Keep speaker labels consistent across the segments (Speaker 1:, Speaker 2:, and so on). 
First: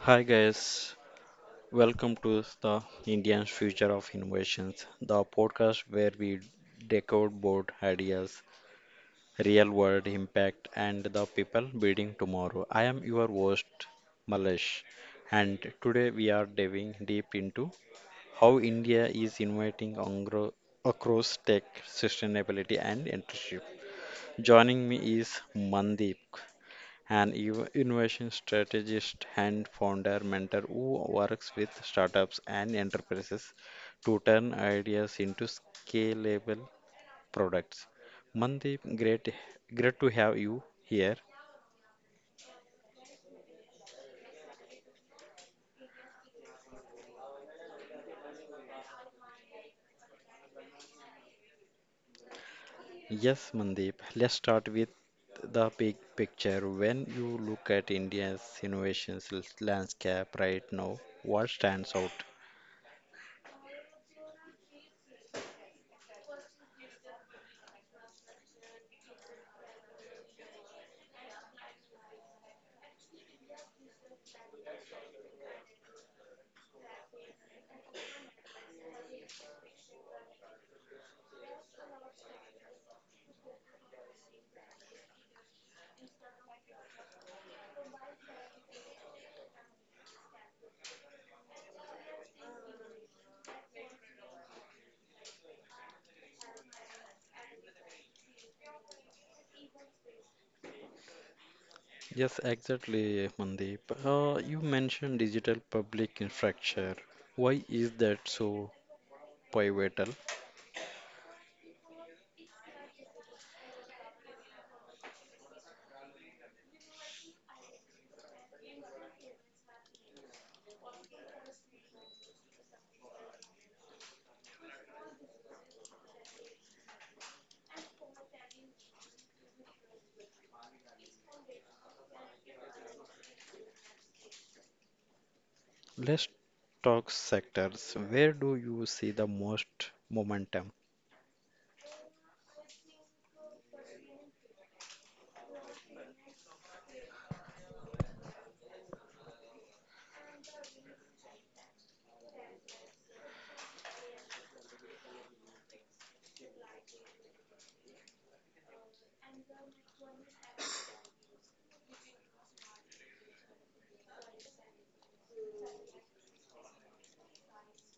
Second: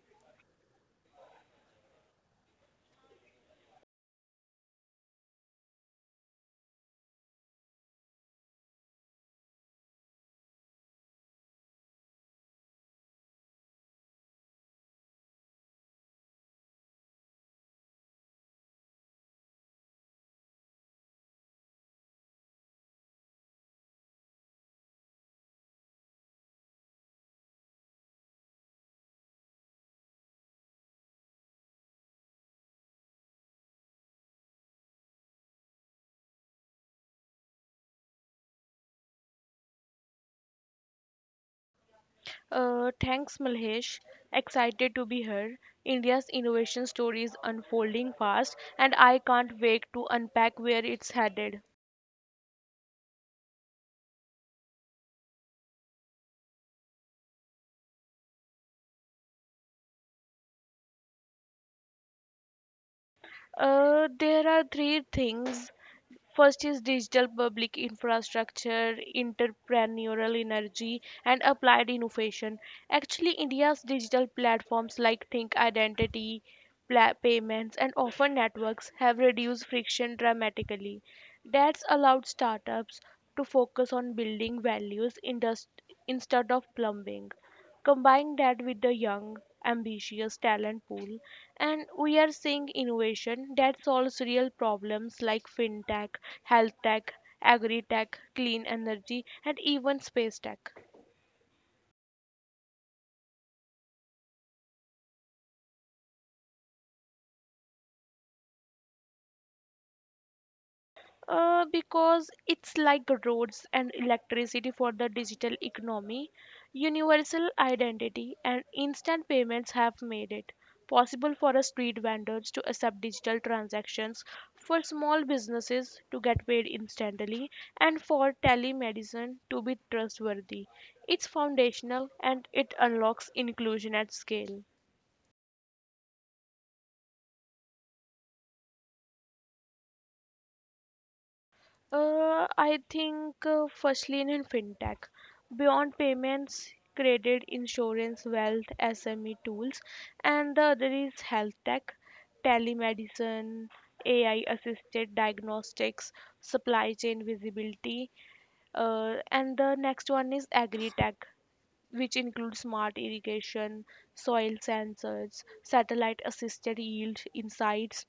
Speaker 1: Hi, guys. Welcome to the Indian Future of Innovations, the podcast where we decode board ideas, real world impact, and the people building tomorrow. I am your host, Malesh, and today we are diving deep into how India is innovating across tech, sustainability, and entrepreneurship. Joining me is Mandeep an innovation strategist and founder mentor who works with startups and enterprises to turn ideas into scalable products. Mandeep, great to have you here.
Speaker 2: Thanks, Malhesh. Excited to be here. India's innovation story is unfolding fast, and I can't wait to unpack where it's headed.
Speaker 1: Yes, Mandeep, let's start with the big picture. When you look at India's innovations landscape right now, what stands out?
Speaker 2: There are three things. First is digital public infrastructure, entrepreneurial energy, and applied innovation. Actually, India's digital platforms like Think Identity, payments, and offer networks have reduced friction dramatically. That's allowed startups to focus on building values instead of plumbing. Combine that with the young, ambitious talent pool, and we are seeing innovation that solves real problems like fintech, health tech, agri tech, clean energy, and even space tech.
Speaker 1: Yes, exactly, Mandeep. You mentioned digital public infrastructure. Why is that so pivotal?
Speaker 2: Because it's like roads and electricity for the digital economy, universal identity and instant payments have made it possible for a street vendors to accept digital transactions, for small businesses to get paid instantly, and for telemedicine to be trustworthy. It's foundational and it unlocks inclusion at scale.
Speaker 1: Let's talk sectors. Where do you see the most momentum?
Speaker 2: I think, first in fintech, beyond payments, credit, insurance, wealth, SME tools, and the other is health tech, telemedicine, AI assisted diagnostics, supply chain visibility, and the next one is agri tech, which include smart irrigation, soil sensors, satellite assisted yield insights.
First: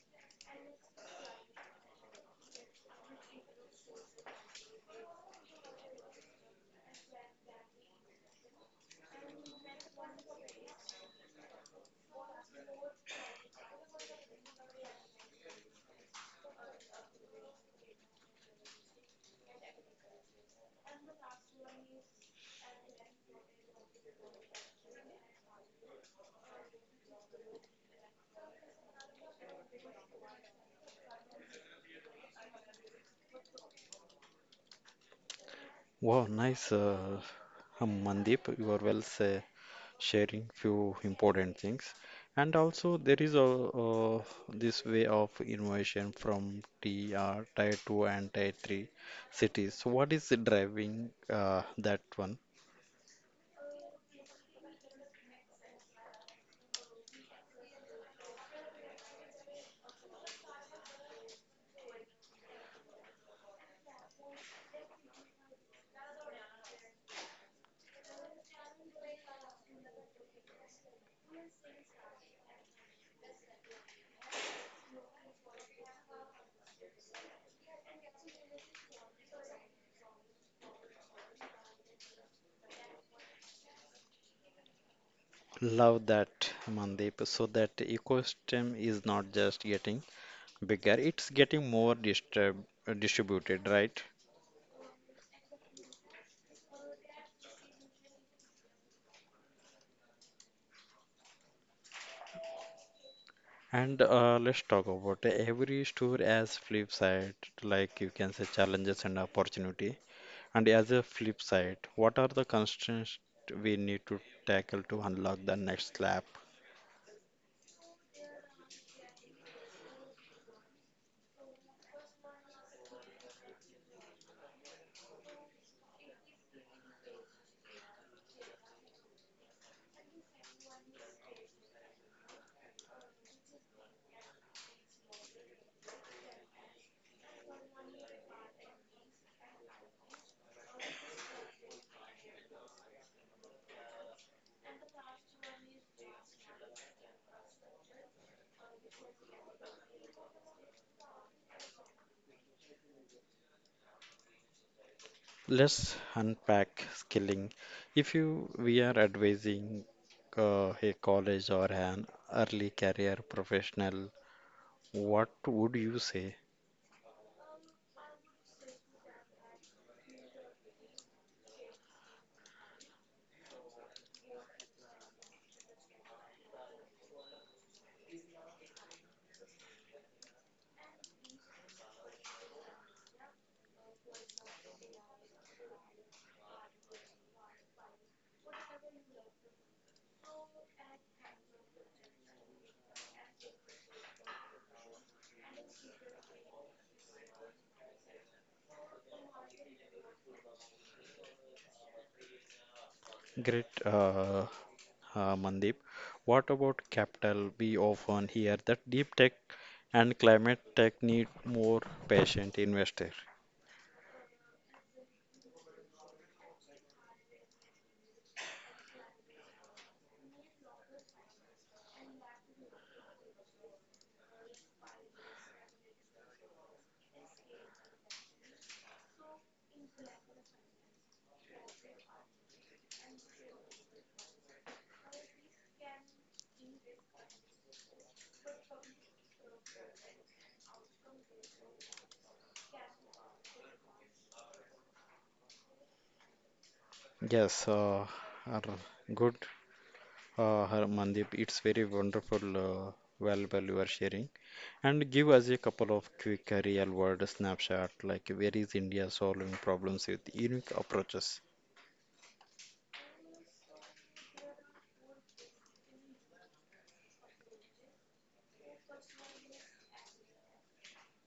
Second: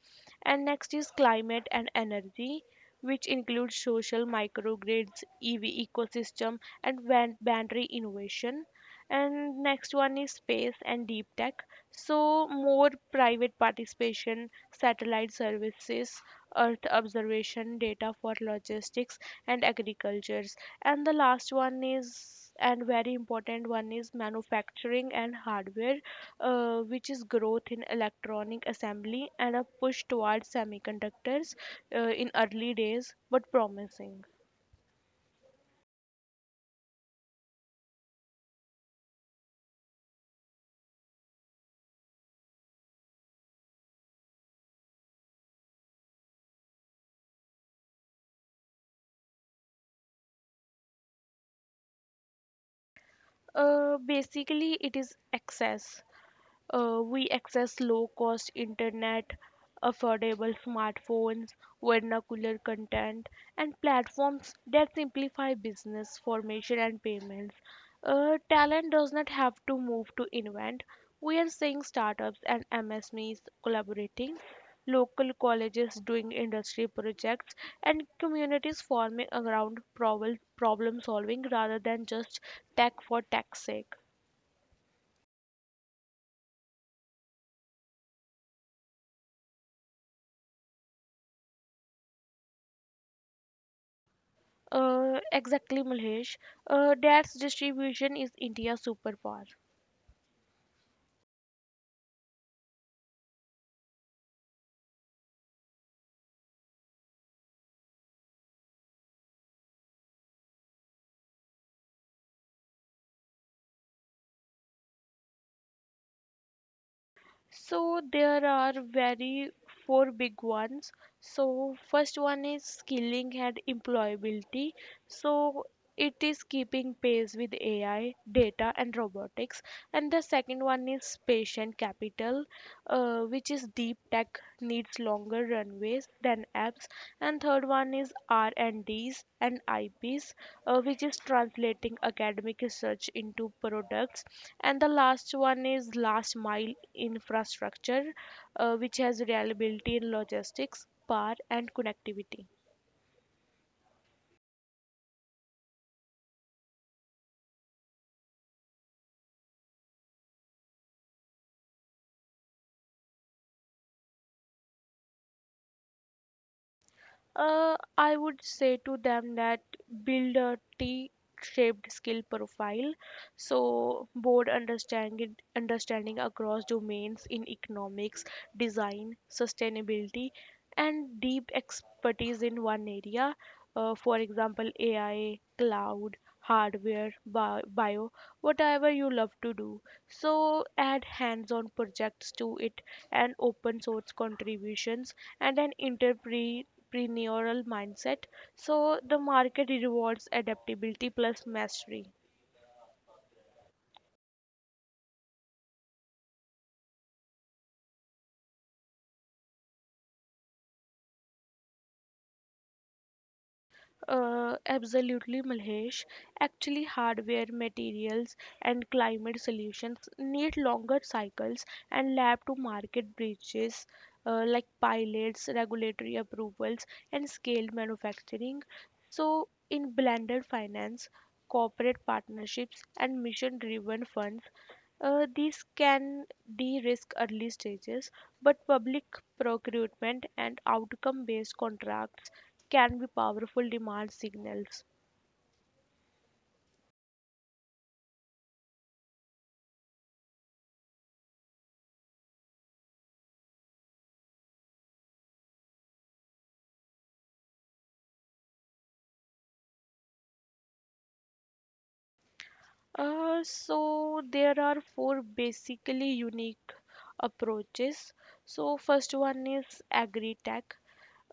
Speaker 2: And next is climate and energy, which includes social microgrids, EV ecosystem, and boundary innovation. And next one is space and deep tech, so more private participation, satellite services, earth observation data for logistics and agricultures. And the last one is, and very important one is, manufacturing and hardware, which is growth in electronic assembly and a push towards semiconductors, in early days but promising.
Speaker 1: Wow, nice, Mandeep. You are well say, sharing few important things. And also, there is this way of innovation from TR, Tier 2 and Tier 3 cities. So what is driving that one?
Speaker 2: Basically it is access. We access low cost internet, affordable smartphones, vernacular content, and platforms that simplify business formation and payments. Talent does not have to move to invent. We are seeing startups and MSMEs collaborating, local colleges doing industry projects, and communities forming around problem solving rather than just tech for tech's sake.
Speaker 1: Love that, Mandeep. So that ecosystem is not just getting bigger, it's getting more distributed, right?
Speaker 2: Exactly, Mahesh. That's distribution is India's superpower.
Speaker 1: And let's talk about every store as flip side, like you can say challenges and opportunity. And as a flip side, what are the constraints we need to tackle to unlock the next lap?
Speaker 2: So there are very four big ones. So first one is skilling and employability. So it is keeping pace with AI, data, and robotics. And the second one is patient capital, which is deep tech needs longer runways than apps. And third one is r&ds and Ds and ips, which is translating academic research into products. And the last one is last mile infrastructure, which has reliability in logistics power and connectivity.
Speaker 1: Let's unpack skilling. If you we are advising a college or an early career professional, what would you say?
Speaker 2: I would say to them that, build a T shaped skill profile, so broad understanding across domains in economics, design, sustainability, and deep expertise in one area, for example, AI, cloud, hardware, bio, whatever you love to do. So add hands on projects to it, and open source contributions, and an entrepreneurial mindset. So the market rewards adaptability plus mastery.
Speaker 1: Great, Mandeep. What about capital? We often hear that deep tech and climate tech need more patient investor.
Speaker 2: Absolutely, Malhesh. Actually, hardware, materials, and climate solutions need longer cycles and lab to market bridges, like pilots, regulatory approvals, and scaled manufacturing. So, in blended finance, corporate partnerships, and mission driven funds, these can de-risk early stages, but public procurement and outcome-based contracts can be powerful demand signals.
Speaker 1: Yes, uh, good, Mandeep. It's very wonderful, valuable you are sharing. And give us a couple of quick real world snapshot, like where is India solving problems with unique approaches?
Speaker 2: So there are four basically unique approaches. So first one is agri-tech.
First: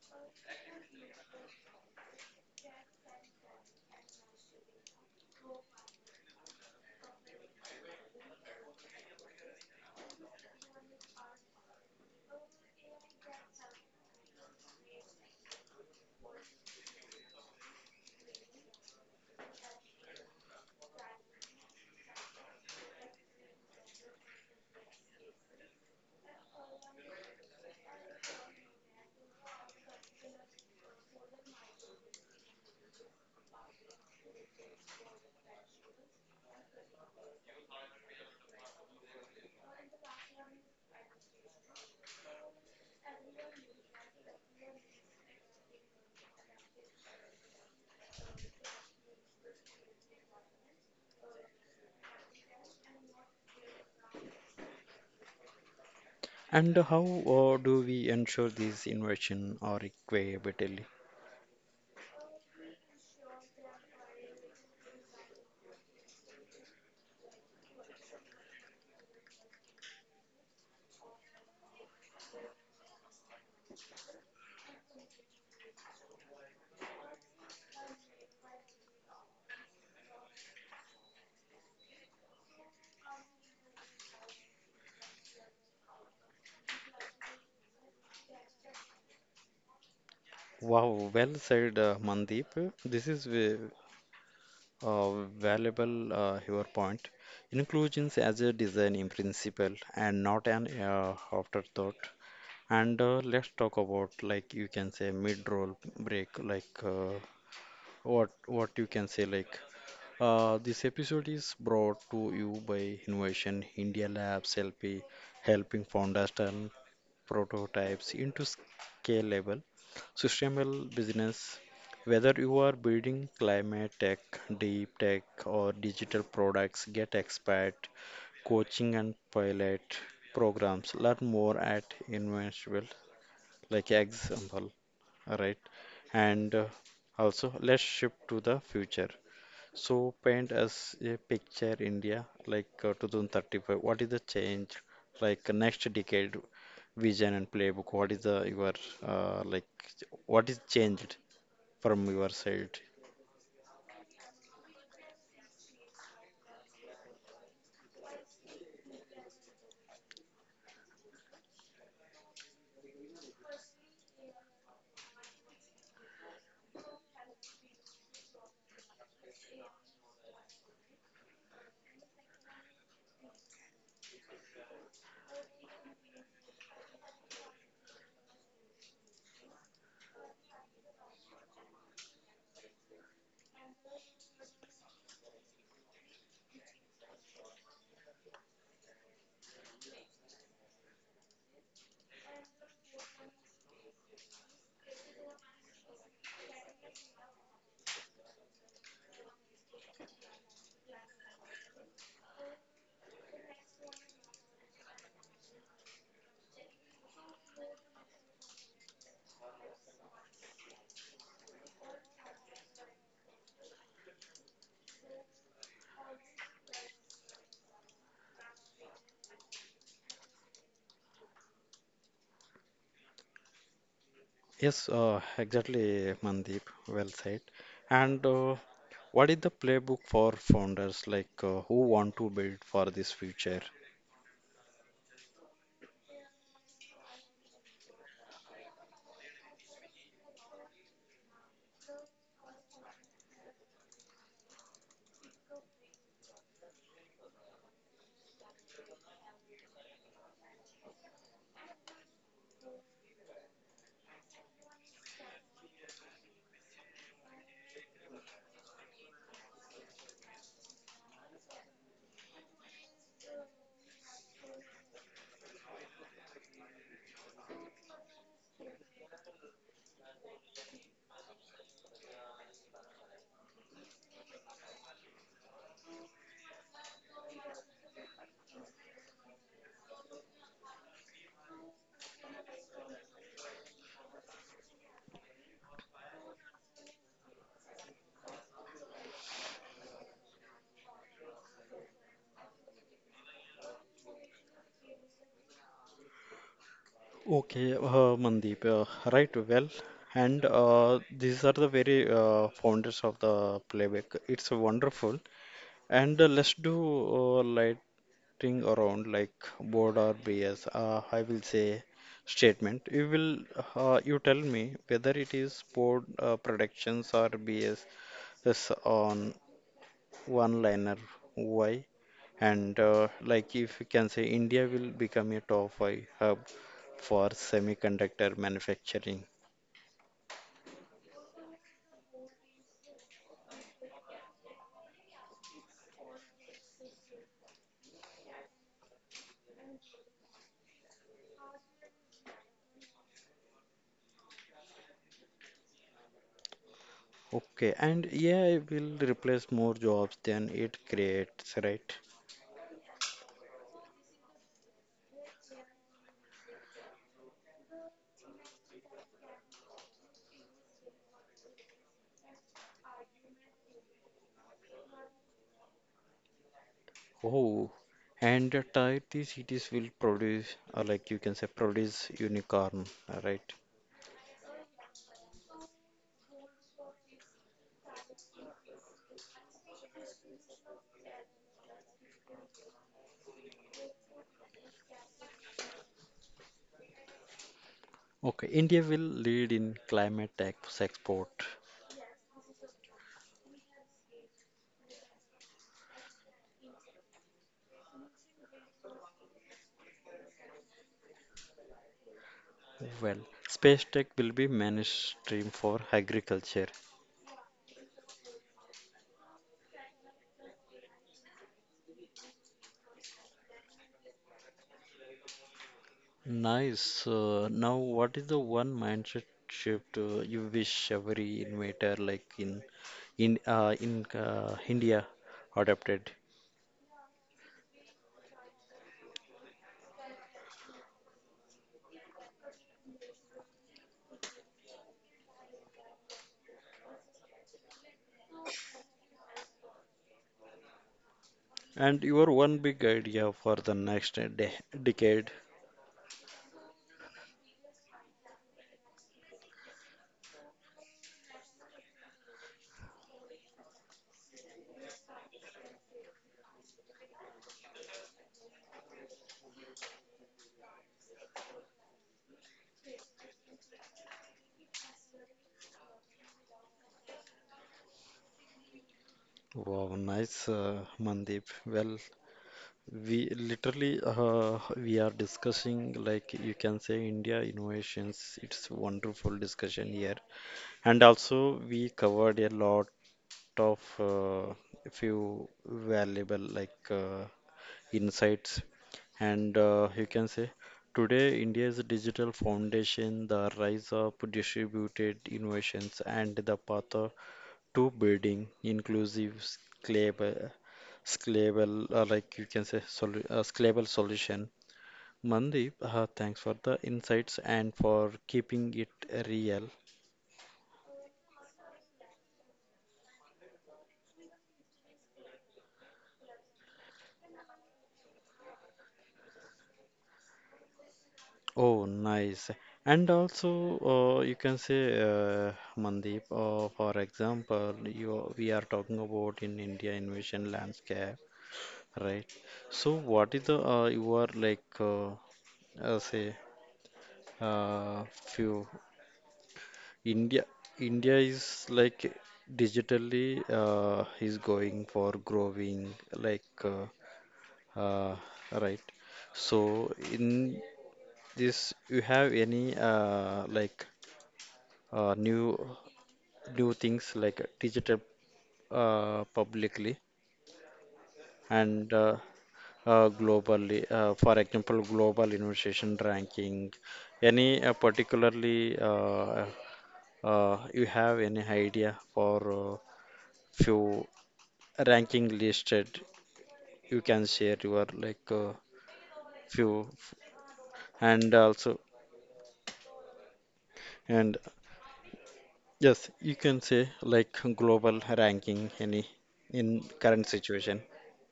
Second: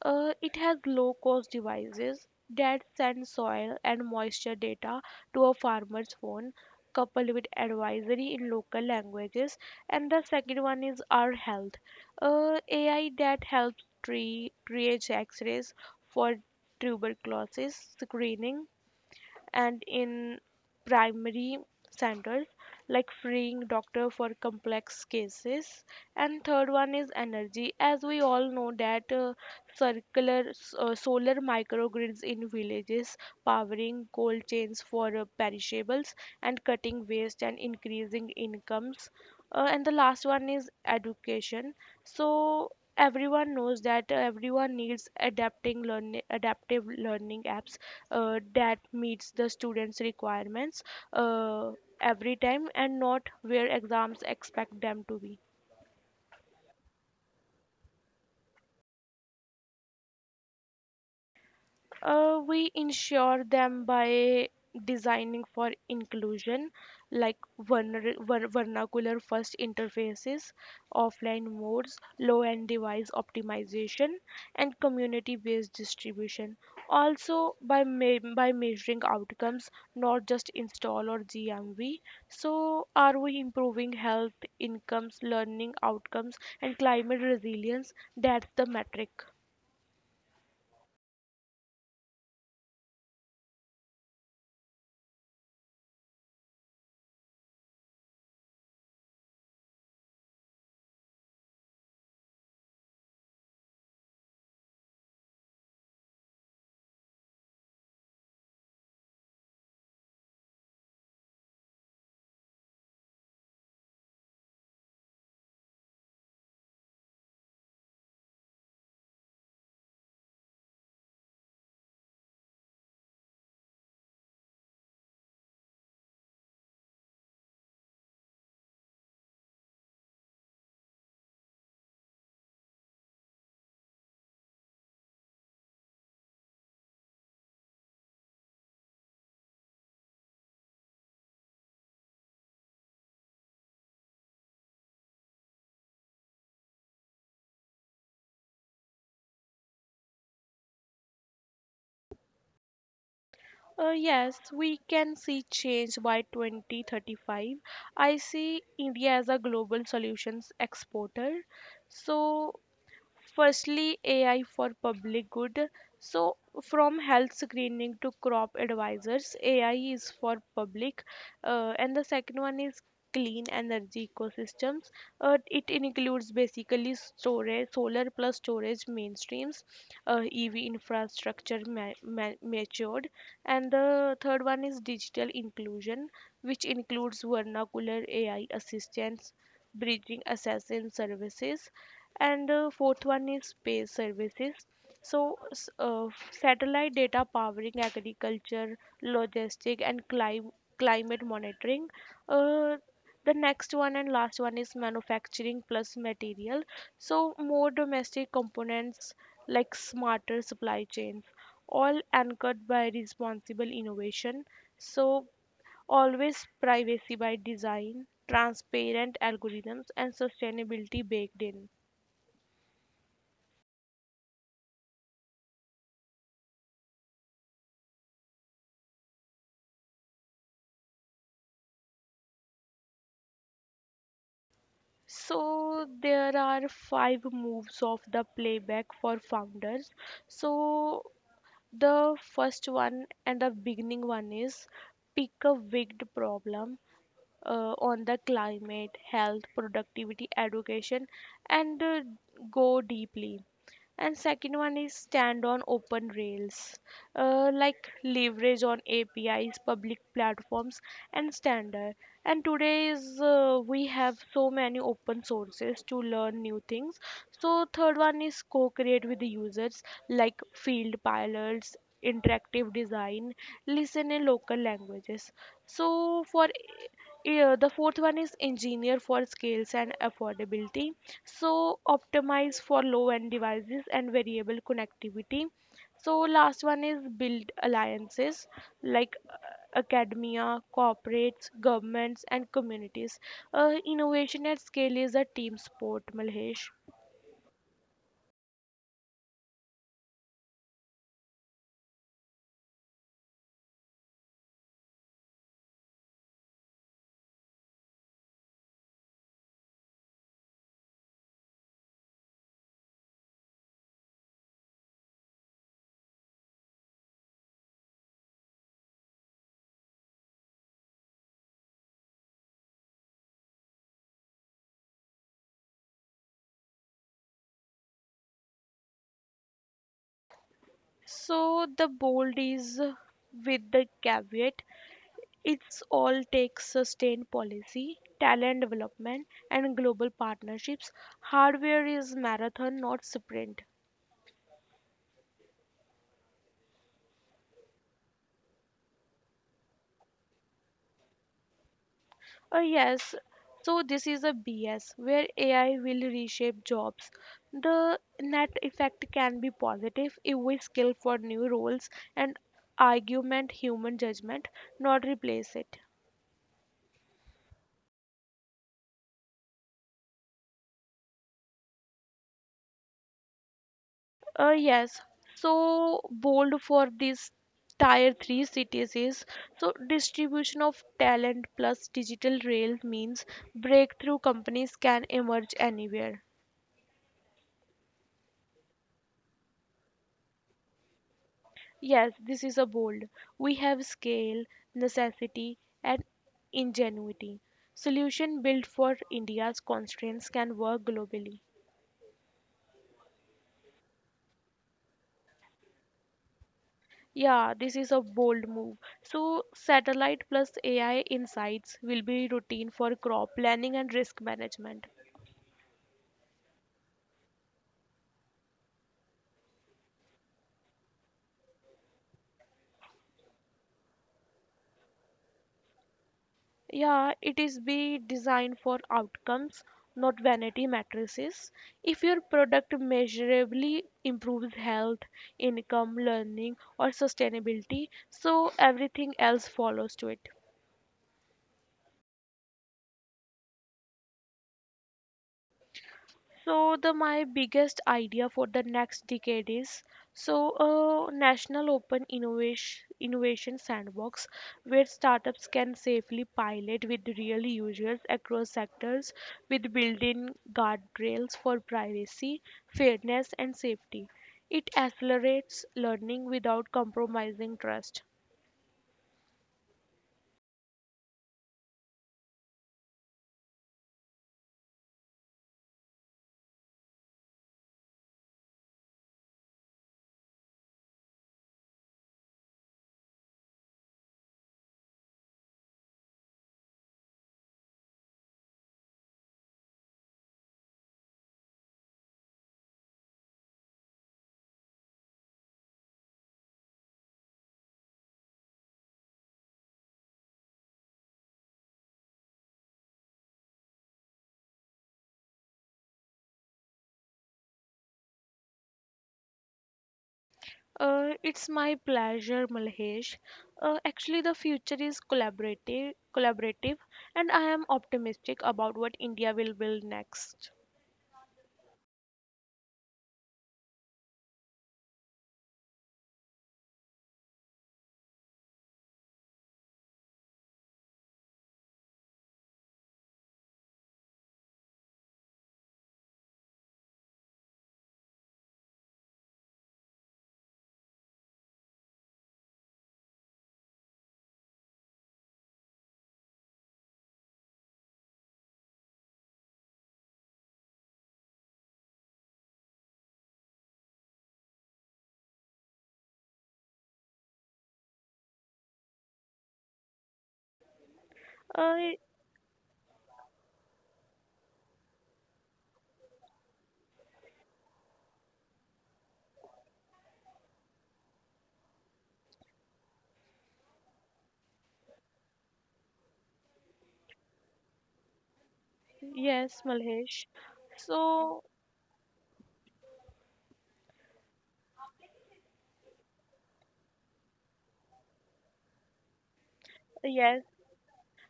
Speaker 2: It has low-cost devices that send soil and moisture data to a farmer's phone, coupled with advisory in local languages. And the second one is our health. AI that helps tree triage X-rays for tuberculosis screening and in primary centers, like freeing doctor for complex cases. And third one is energy, as we all know that, circular solar microgrids in villages, powering cold chains for, perishables, and cutting waste and increasing incomes. And the last one is education. So everyone knows that, everyone needs adapting learning, adaptive learning apps that meets the students' requirements uh, every time, and not where exams expect them to be.
Speaker 1: And how do we ensure these innovation are equitably?
Speaker 2: We ensure them by designing for inclusion, like vernacular first interfaces, offline modes, low end device optimization, and community based distribution. Also, by measuring outcomes, not just install or GMV. So, are we improving health, incomes, learning outcomes, and climate resilience? That's the metric.
Speaker 1: Wow, well said, Mandeep. This is uh, valuable your point. Inclusion as a design in principle and not an afterthought. And let's talk about, like you can say, mid-roll break, like what you can say, like this episode is brought to you by Innovation India Labs LP, helping founders turn prototypes into scalable, sustainable business. Whether you are building climate tech, deep tech, or digital products, get expert coaching and pilot programs. Learn more at Invincible, like example, all right? And also, let's shift to the future. So paint us a picture India like 2035. What is the change? Like next decade vision and playbook. What is the your like what is changed from your side?
Speaker 2: Yes, we can see change by 2035. I see India as a global solutions exporter. So, firstly, AI for public good. So, from health screening to crop advisors, AI is for public, and the second one is clean energy ecosystems. It includes basically storage, solar plus storage mainstreams, EV infrastructure matured. And the third one is digital inclusion, which includes vernacular AI assistants bridging assassin services. And fourth one is space services, so satellite data powering agriculture, logistic and climate monitoring. uh, the next one and last one is manufacturing plus material, so more domestic components, like smarter supply chains, all anchored by responsible innovation. So always privacy by design, transparent algorithms, and sustainability baked in.
Speaker 1: Yes, exactly, Mandeep. Well said. And what is the playbook for founders like who want to build for this future?
Speaker 2: So there are five moves of the playback for founders. So the first one and the beginning one is, pick a wigged problem, on the climate, health, productivity, education, and go deeply. And second one is stand on open rails, like leverage on APIs, public platforms, and standard. And today is, we have so many open sources to learn new things. So third one is co-create with the users, like field pilots, interactive design, listen in local languages. So for yeah, the fourth one is engineer for scales and affordability. So optimize for low-end devices and variable connectivity. So last one is build alliances, like academia, corporates, governments, and communities. Innovation at scale is a team sport, Malhesh.
Speaker 1: Okay, Mandeep, right, well, and these are the very founders of the playback. It's wonderful. And let's do lighting around, like, board or BS. I will say statement. You will, you tell me whether it is board predictions or BS is on one liner why, and like, if you can say, India will become a top five hub for semiconductor manufacturing.
Speaker 2: So the bold is, with the caveat, it's all takes sustained policy, talent development, and global partnerships. Hardware is marathon, not sprint.
Speaker 1: Okay, and AI will replace more jobs than it creates, right?
Speaker 2: Yes, so this is a BS where AI will reshape jobs. The net effect can be positive if we skill for new roles and argument human judgment, not replace it.
Speaker 1: Oh, and tier 3 cities will produce, or like you can say, produce unicorn, right?
Speaker 2: Yes, so bold for these tier 3 cities is, so distribution of talent plus digital rail means breakthrough companies can emerge anywhere.
Speaker 1: Okay, India will lead in climate tech export.
Speaker 2: Yes, this is a bold. We have scale, necessity, and ingenuity. Solution built for India's constraints can work globally.
Speaker 1: Well, space tech will be mainstream for agriculture.
Speaker 2: Yeah, this is a bold move. So, satellite plus AI insights will be routine for crop planning and risk management.
Speaker 1: Nice. Now, what is the one mindset shift you wish every innovator, like, in India, adopted?
Speaker 2: Yeah, it is be designed for outcomes, not vanity matrices. If your product measurably improves health, income, learning, or sustainability, so everything else follows to it.
Speaker 1: And your one big idea for the next de decade?
Speaker 2: So the my biggest idea for the next decade is, so a national open innovation sandbox where startups can safely pilot with real users across sectors, with built-in guardrails for privacy, fairness and safety. It accelerates learning without compromising trust.
Speaker 1: Wow, nice, Mandeep. Well, we literally we are discussing, like you can say, India innovations. It's wonderful discussion here, and also we covered a lot of few valuable like insights, and you can say, today India's digital foundation, the rise of distributed innovations and the path to building inclusive scalable, scalable like you can say scalable solution. Mandeep, thanks for the insights and for keeping it real.
Speaker 2: It's my pleasure, Malhesh. Actually, the future is collaborative, and I am optimistic about what India will build next.
Speaker 1: Oh, nice. And also, you can say, Mandeep, for example, you we are talking about in India invasion landscape, right? So, what is the you are, like, say, few India India is like digitally is going for growing, like, uh, right? So, in this, you have any like uh, new new things, like digital publicly and
Speaker 2: Uh,
Speaker 1: globally. For example, global innovation ranking. Any particularly you have any idea for few ranking listed? You can share your like
Speaker 2: yes,
Speaker 1: few
Speaker 2: Malhesh.
Speaker 1: and
Speaker 2: So,
Speaker 1: also and yes, you can say like global ranking any in current
Speaker 2: yes.
Speaker 1: situation.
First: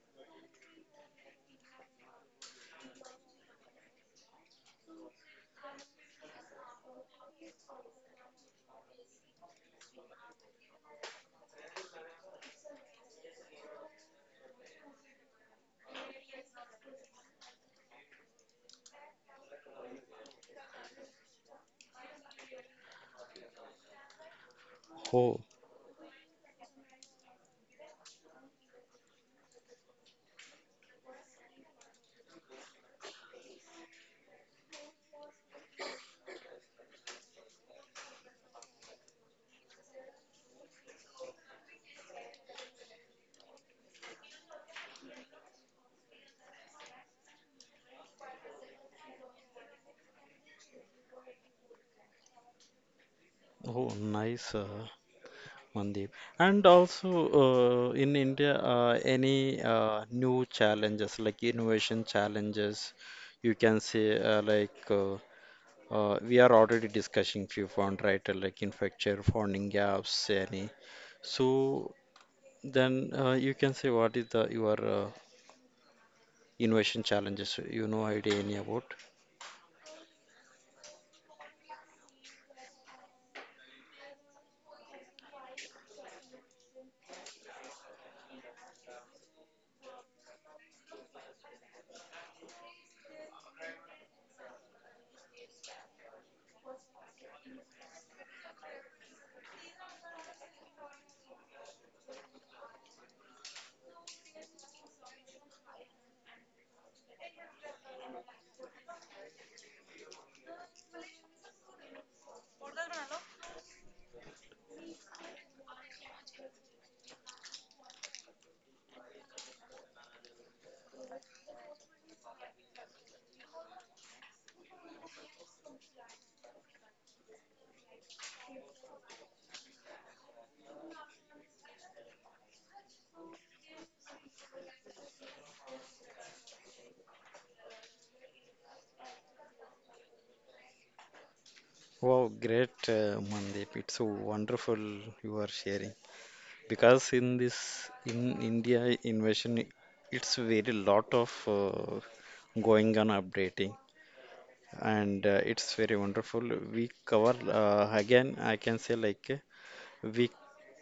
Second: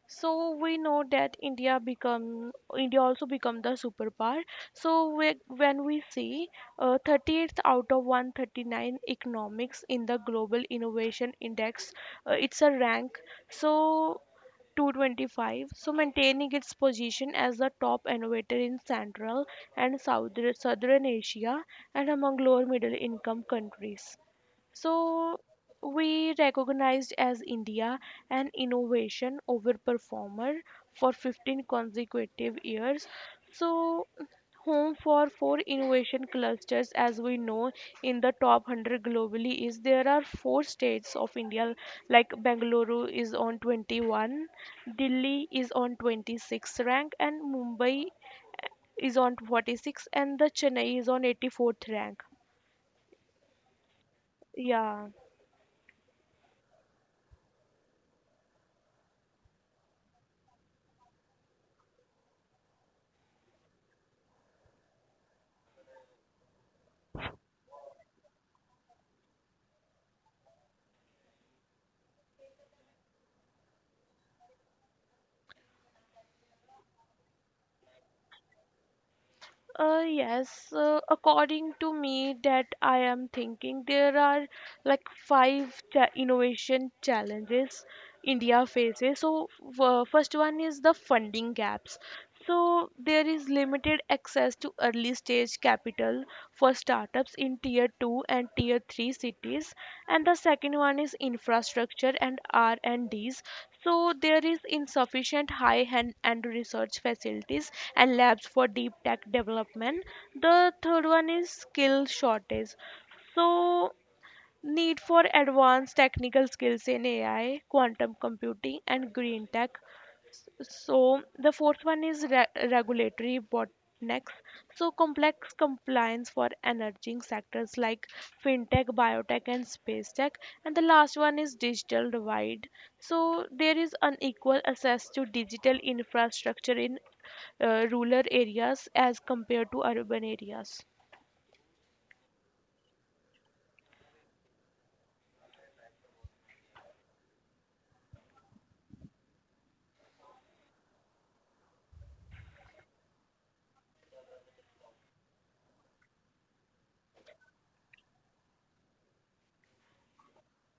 Speaker 2: So we know that India also become the superpower. So when we see 38th out of 139 economics in the Global Innovation Index, it's a rank. So 225, so maintaining its position as the top innovator in Central and Southern Asia, and among lower middle income countries.
Speaker 1: Oh,
Speaker 2: So we recognized as India an innovation overperformer for 15 consecutive years. So home for four innovation clusters, as we know, in the top 100 globally, is there are four states of India, like Bengaluru is on 21, Delhi is on 26 rank, and Mumbai, is on 46, and the Chennai is on 84th rank.
Speaker 1: oh, nice.
Speaker 2: Yeah.
Speaker 1: Mandeep. And also in India, any new challenges like innovation challenges, you can say like we are already discussing few font, right? Like infrastructure, funding gaps, any. So then you can say what is the your innovation challenges? You know idea any about?
Speaker 2: Yes, according to me, that I am thinking, there are like five cha innovation challenges India faces. So, first one is the funding gaps. So, there is limited access to early stage capital for startups in tier 2 and tier 3 cities. And the second one is infrastructure and R&Ds. So there is insufficient high-end and research facilities and labs for deep tech development. The third one is skill shortage. So need for advanced technical skills in AI, quantum computing and green tech. So the fourth one is regulatory bottlenecks. So complex compliance for emerging sectors like fintech, biotech, and space tech. And the last one is digital divide. So there is unequal access to digital infrastructure in rural areas as compared to urban areas.
Speaker 1: Wow, great, Mandeep. It's so wonderful you are sharing, because in this in India invasion, it's very lot of uh, going on updating, and it's very wonderful. We cover again. I can say like we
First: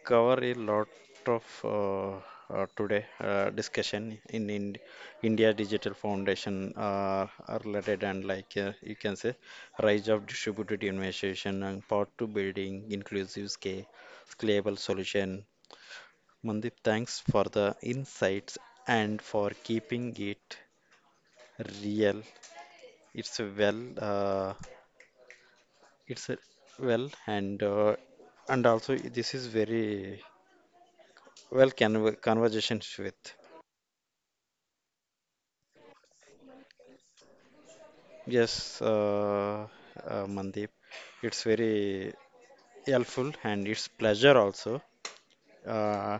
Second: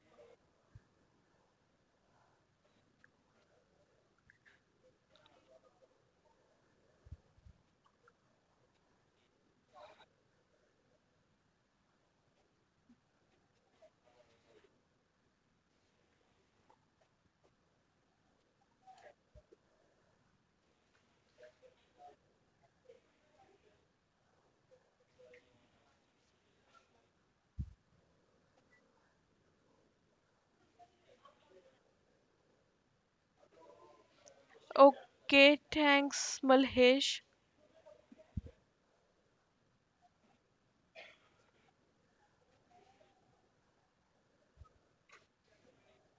Speaker 1: cover a lot of today discussion in India Digital Foundation are related, and like you can say rise of distributed innovation and part to building inclusive scale scalable solution. Mandip, thanks for the insights and for keeping it real. It's a well, uh, it's a well, and also this is very well can conversations with.
Speaker 2: Okay, thanks, Malhesh.
Speaker 1: Yes, Mandip, it's very helpful and it's pleasure also. Uh,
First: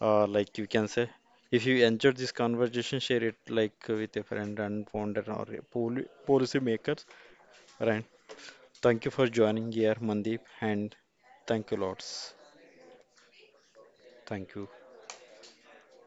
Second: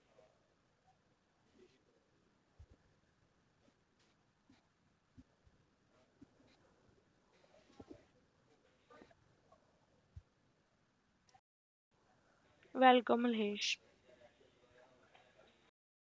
Speaker 1: like you can say, if you enjoyed this conversation, share it like with a friend and founder or a policy makers, right? Thank you for joining here, Mandeep, and thank you lots.
Speaker 2: Welcome, Malhesh.
Speaker 1: Thank you.